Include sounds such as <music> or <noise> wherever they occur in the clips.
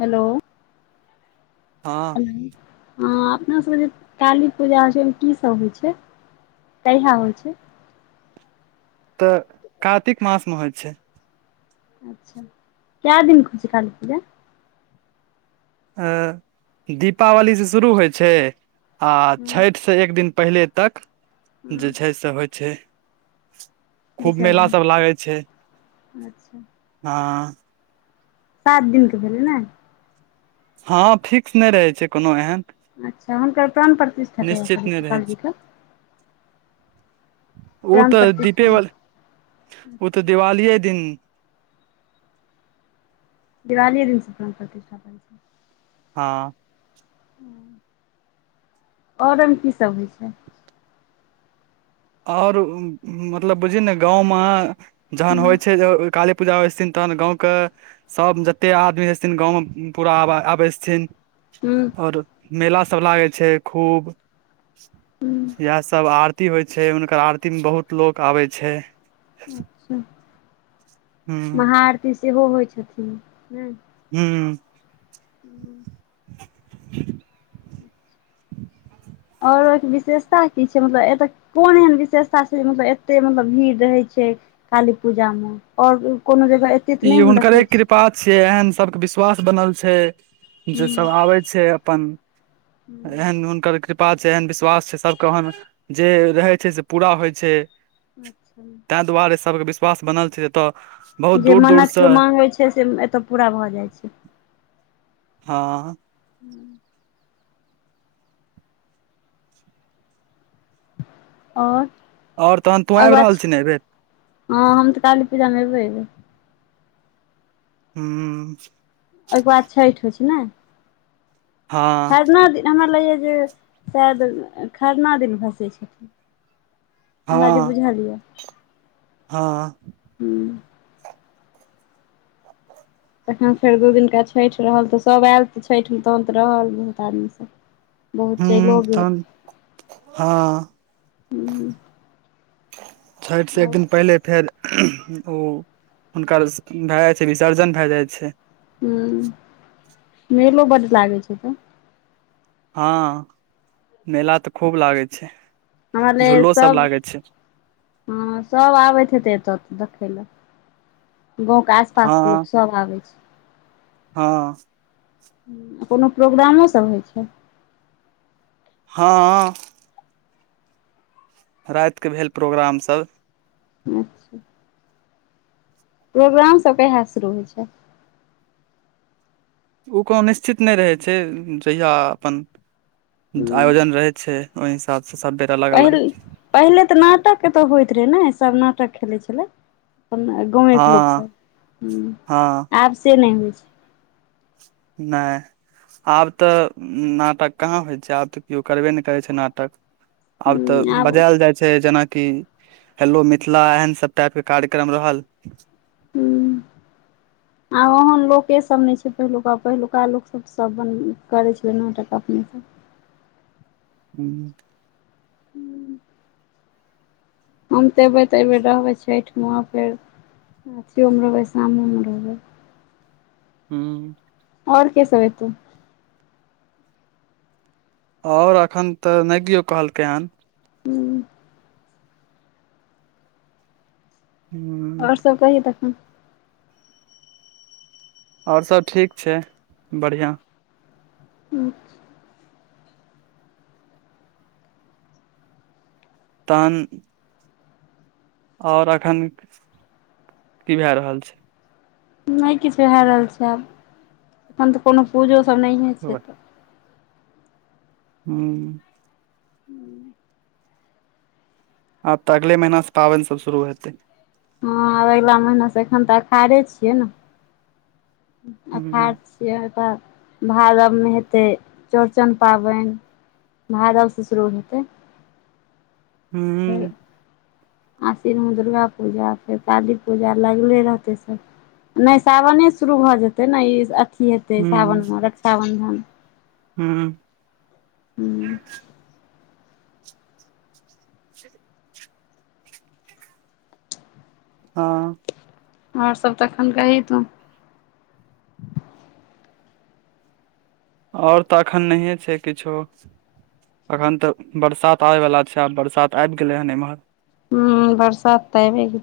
Hello हँ हो हँ अपनासभके जे काली पूजा होइ छै ओहिमे की सब होइ छै कहिया होइ छै तऽ कारातिक मास मे होइ छै अच्छा कैय दिन कऽ होय छैय काली पूजा दीपावली से शुरू होइ छै आ छेठ से एक दिन पहिले तक जे छै से होइ छै खूब मेला विसर्जन सब लागै छै अच्छा हँ सात दिनके भेलै नऽ हँ फिक्स नहि रहै छै कोनो एहन अच्छा हुनकर प्राण प्रतिष्ठाे कहिया निश्चित करे नहि रहै छै छिय <unintelligible> ओ प्राण तऽ प्रतिष्ठा दीपेवली ओ तऽ दिवालीए दिन दिवालीे दिन से प्राण प्रतिष्ठा <unintelligible> हँ ओर ओमय की सब होइ छै ओर मतलब बुझिय ने गाँंव मे जहन हूँ होइ छै काली पूजा होइ छथिन तहन गाँवके सभ जते आदमी रहे छथिन गाँवमे पूरा आ आबै छथिन हूँ ओर मेला सभ लागै छै खूब हूँ इएह सब आरती होइ छै हुनकर आरतीमे बहुत लोक आबै छै अच्छा हूं महा आरती सेहो होइ छथिन नऽ हू हू ओर ओहिके विशेषता की छै मतलब एतय कोन एहन विशेषता छै मतलब एते मतलब भीड़ रहै छै काली पूजामे ओर कोनो जगह तऽ ई नहि हम हुनकरे देखै छियै कृपा छिय एहन सबके विश्वास बनल छै जे सब हूँ आबै छै अपन एहन हुनकर कृपा कृपा छै एहन विश्वास छै सभके ओहमे जे रहै छै से पूरा होइ छै अच्छा ताहि दुआरे सभके विश्वास बनल छै जतऽ जे मन्नत केओ माँग होैत छै से एतय पूरा भऽ जाइ छै हँ हूँ और ओर तहन तू आबि रहल छी ने एहिबेर हँ हम तऽ काली पूजामे अयबै हू ओहिके बाद छइठ होइ छै ने हँ खरना दिन हमरा लगैए जे शायद खरना दिन भसै छैय हमरा जे हँ बुझल या हँ हूँ तखन फेर दू दिनका छइठ रहल तऽ सभ आयल तऽ छठिमे तुरन्त रहल बहुत आदमी सभ हू तहन हँ हुँ छाइठ से एक दिन पहिले फेर ओ हुनकर भए जाइ छै विसर्जन भए जाइ छै हू मेलो बड लागै छै तऽ हँ मेला तऽ खूब लागै छै हमलगे यऽ झूलो सब लागै छै हँ सब आबैत हेते एतऽ देखय लए गाँवके आस पास हँ के लोक सब आबै छै हँ कोनो प्रोग्रामो सब होइ छै हँ रातिके भेल प्रोग्राम सब अच्छा प्रोग्राम सभ कहिया सऽ शुरू होइ छै ओ कोनो निश्चित नहि रहै छै जहिया अपन हुँ आयोजन रहै छै ओहि हिसाब सऽ सब बेर अलग पहिल अलग पहिले तऽ नाटक एतऽ होइत रहे नऽ सब नाटक खेलैत छलै हँ गाँवेके लोक सब हू हँ आब से नहि होइ छै नैह आब तऽ नाटक कहाँ होइ छै आब तऽ केओ करबे नहि करैत छइ नाटक आब तऽ ह आब बजायल जाइत छै जेनाकि हेलो मिथिला एहन सब टाइपके कार्यक्रम रहल हू <unintelligible> ओहेन लोक सब ने छै पहिलुका पहिलुका लोक सब सब करे छै नाटक अपने सब हू हूँ हम तऽ अबै तऽ एबेर रहबै छठिमे फेर अथओमे रहबै शामोमे रहबै हू आओर के सब अतो ओर एखन तऽ नहि कियओ कहलकै हन हूँ हू आओर सब कहि तखन आओर सब ठीक छै बढ़िआँ अच्छा तहन और एखन कि भए रहल छै नहि किछ भए रहल छै आब एखन तऽ कोनो पूजो सभ नहि छै ह तऽ हू। हू। आब तऽ अगले महीनासँ पाबेन सभ शुरू हेतै ह अगिला महीनासँ एखन तऽ अखाड़े छियै ने ह अखाढ़ छियै ओकेवाद भादवमे हेतै चौड़चन पाबेन भादवसँ शुरू हेतै। हू। हेलो आशिनमे दुर्गा पूजा फेर काली पूजा लगले रहते सभ नहि सावनेसँ शुरू भऽ जेतै ने ई अथी हेतै ह सावन मे रक्षाबन्धन हू ह ह आओर सभ तखन कही तू ओर तऽ एखन नहिए छै किछो अखन तऽ बरसात आबय वाला छै आ बरसात आबि गेले हेन एमहर। हू बरसात तऽ आबे गेल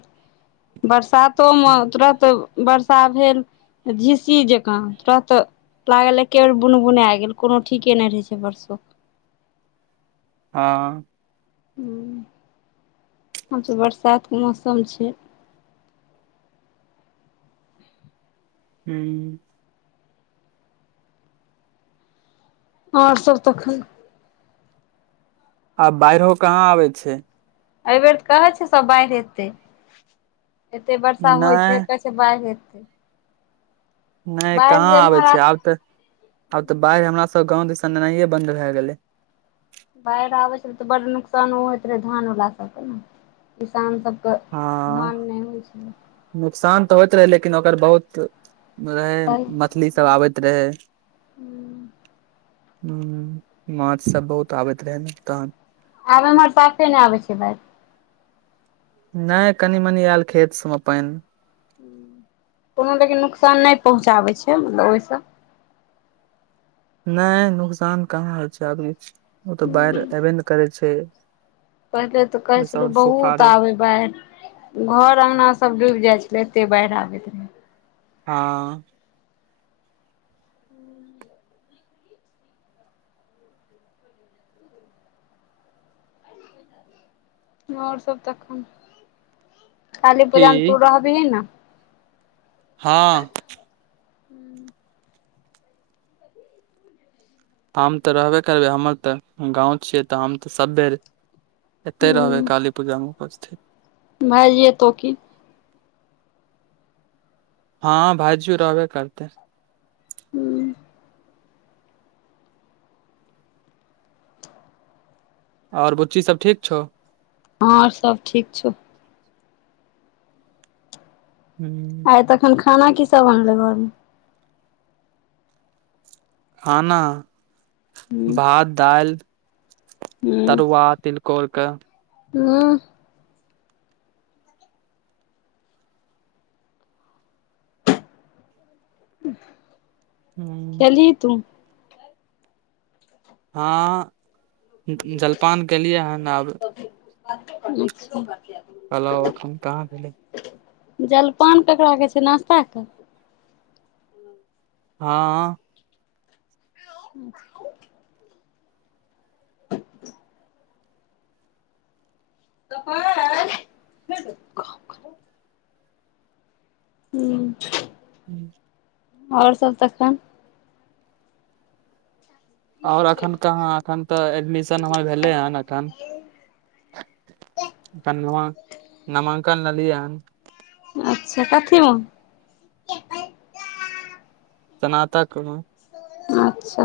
बरसातोमे तुरत वर्षा भेल झिस्सी जका तुरत लागल एकेबेर बुन बुनाय गेल कोनो ठीके नहि रहै छै बरसो क ह ह आब त बरसातके मौसम छै ह आओर सभ तखन आब बाइढ़ो कहा आबे छै एहिबेर तऽ कहै छै सभ बाढ़ि एतइ एते बर्षा होइ नहि छै से बाढ़ि एतइ। नहि कहाँ आबै जेम्हर छइ आब तऽ आब तऽ बाढ़ि हमरा सभ गाव दिसन एनाये बन्द भए गेलै बाढ़ि आबैत छल तऽ बड़ नुकसानो होइत रहै धानवला सभके ने किसानसभके धान हँ नहि होई छै नुकसान तऽ होइत रहै लेकिन ओकर बहुत रहै कही मछलीसभ आबैत रहे ह माछ सभ बहुत आबैत रहे तहन आब हमर पासे नहि आबै छै बई नहि कनि मनी आयल खेत सभमे पानि कोनो तरके नुकसान नहि पहुँचाबै छै मतलब ओहिस नहि नुकसान कहा होइ छै आब ओ तऽ बाढ़ि एबे ने करै छै पहिले तऽ कहे ओहिसँ छलू आओर बहुत सुखाड़े आबे बाढ़ घर अंगना सभ डूबि जाय छले एते बाढ़ि आबैत रहे ह आओर सभ तखन काली की पूजा मे तू रहबिही ने ह हम तऽ रहबे करबै हमर तऽ गाव छियै तऽ हम तऽ सभ बेर एते रहबै काली पूजा मे उपस्थित भएजिय तो कि हँ भाइजीयो रहबे करतै हूँ ओर बुच्ची सब ठीक छौ हँ ओर सब ठीक छौ हूँ आइ तखन खाना की सब बनले घरमे खाना ह भात दाइल तरुआ तिलको कोर कऽ हँ हँ खेलही तू हँ जलपान केलियै हन आब अच्छा कलाउ एखन कहाँ भेलै जलपान ककरा कहै छै नाश्ताे कऽ हँ <inaudible> <inaudible> <inaudible> हूँ <inaudible> ओर सब तखन ओर एखन कहाँ एखन तऽ एडमिशन हमर भेले हन एखन <unintelligible> नामंकन ल लिए हन अच्छा कथिमे स्नातक मे अच्छा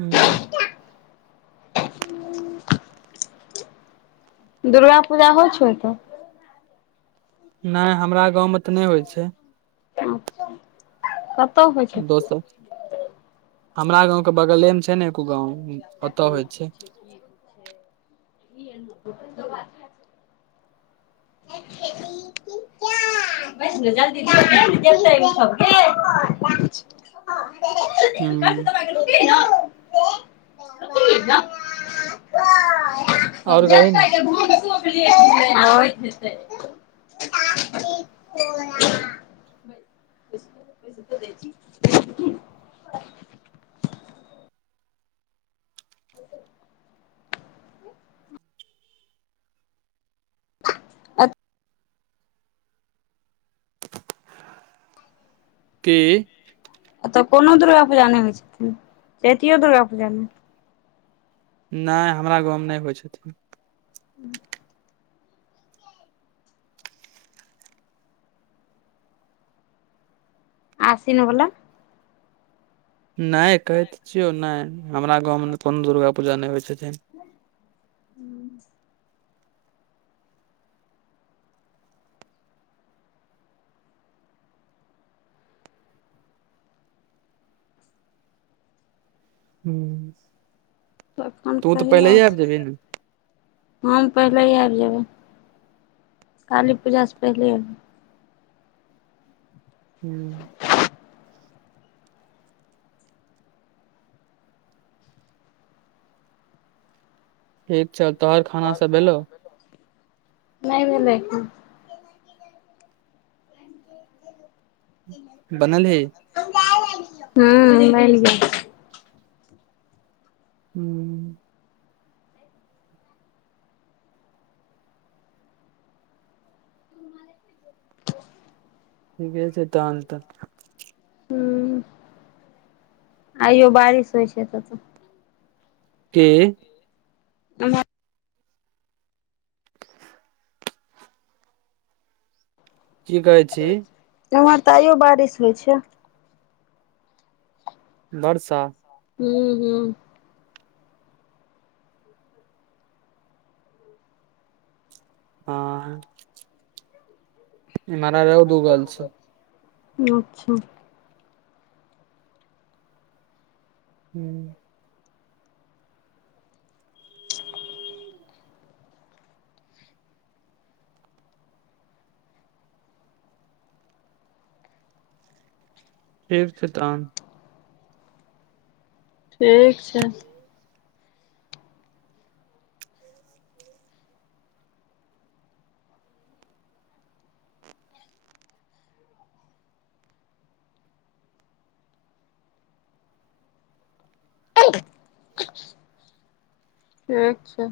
हूँ दुर्गा पूजा होइ छौ ओत नय हमरा गाँवमे तऽ नय होइ छै अच्छा, <inaudible> दोसर हमरा गाँवके बगलेमे छै ने एको गाँंव <inaudible> <inaudible> <inaudible> <inaudible> कान हम्म <inaudible> आओर कही ने <inaudible> <inaudible> <inaudible> कि एतय कोनो दुर्गा पूजा नइ होइ छथिन चैतियो दुर्गा पूजा नइ नय हमरा गाँवमे नय होइ छथिन <inaudible> आसीन वला नहि कहैतऽ छियौ नहि हमरा गावमे ने कोनो दुर्गा पूजा नहि होइ छथिन ह् हूँ। तखन कहहि आ जेबही ने हम पहिले आबि जेबे काली पूजासँ पहिलेबै हू। ठीक छै तऽ नहि मे बनलही हु बैनगेल ह ठीके छै तहन त ह आइयो बारिश होइ छै तऽ कि ह <unintelligible> कि कहै छी उम्हर तऽ आइयो बारिश होई छै वर्षा। हू ह आ। मरानै रौद उगल छै अच्छा। ह ठीक छै तहन। ठीक छै। एक <unintelligible> ठीक छै।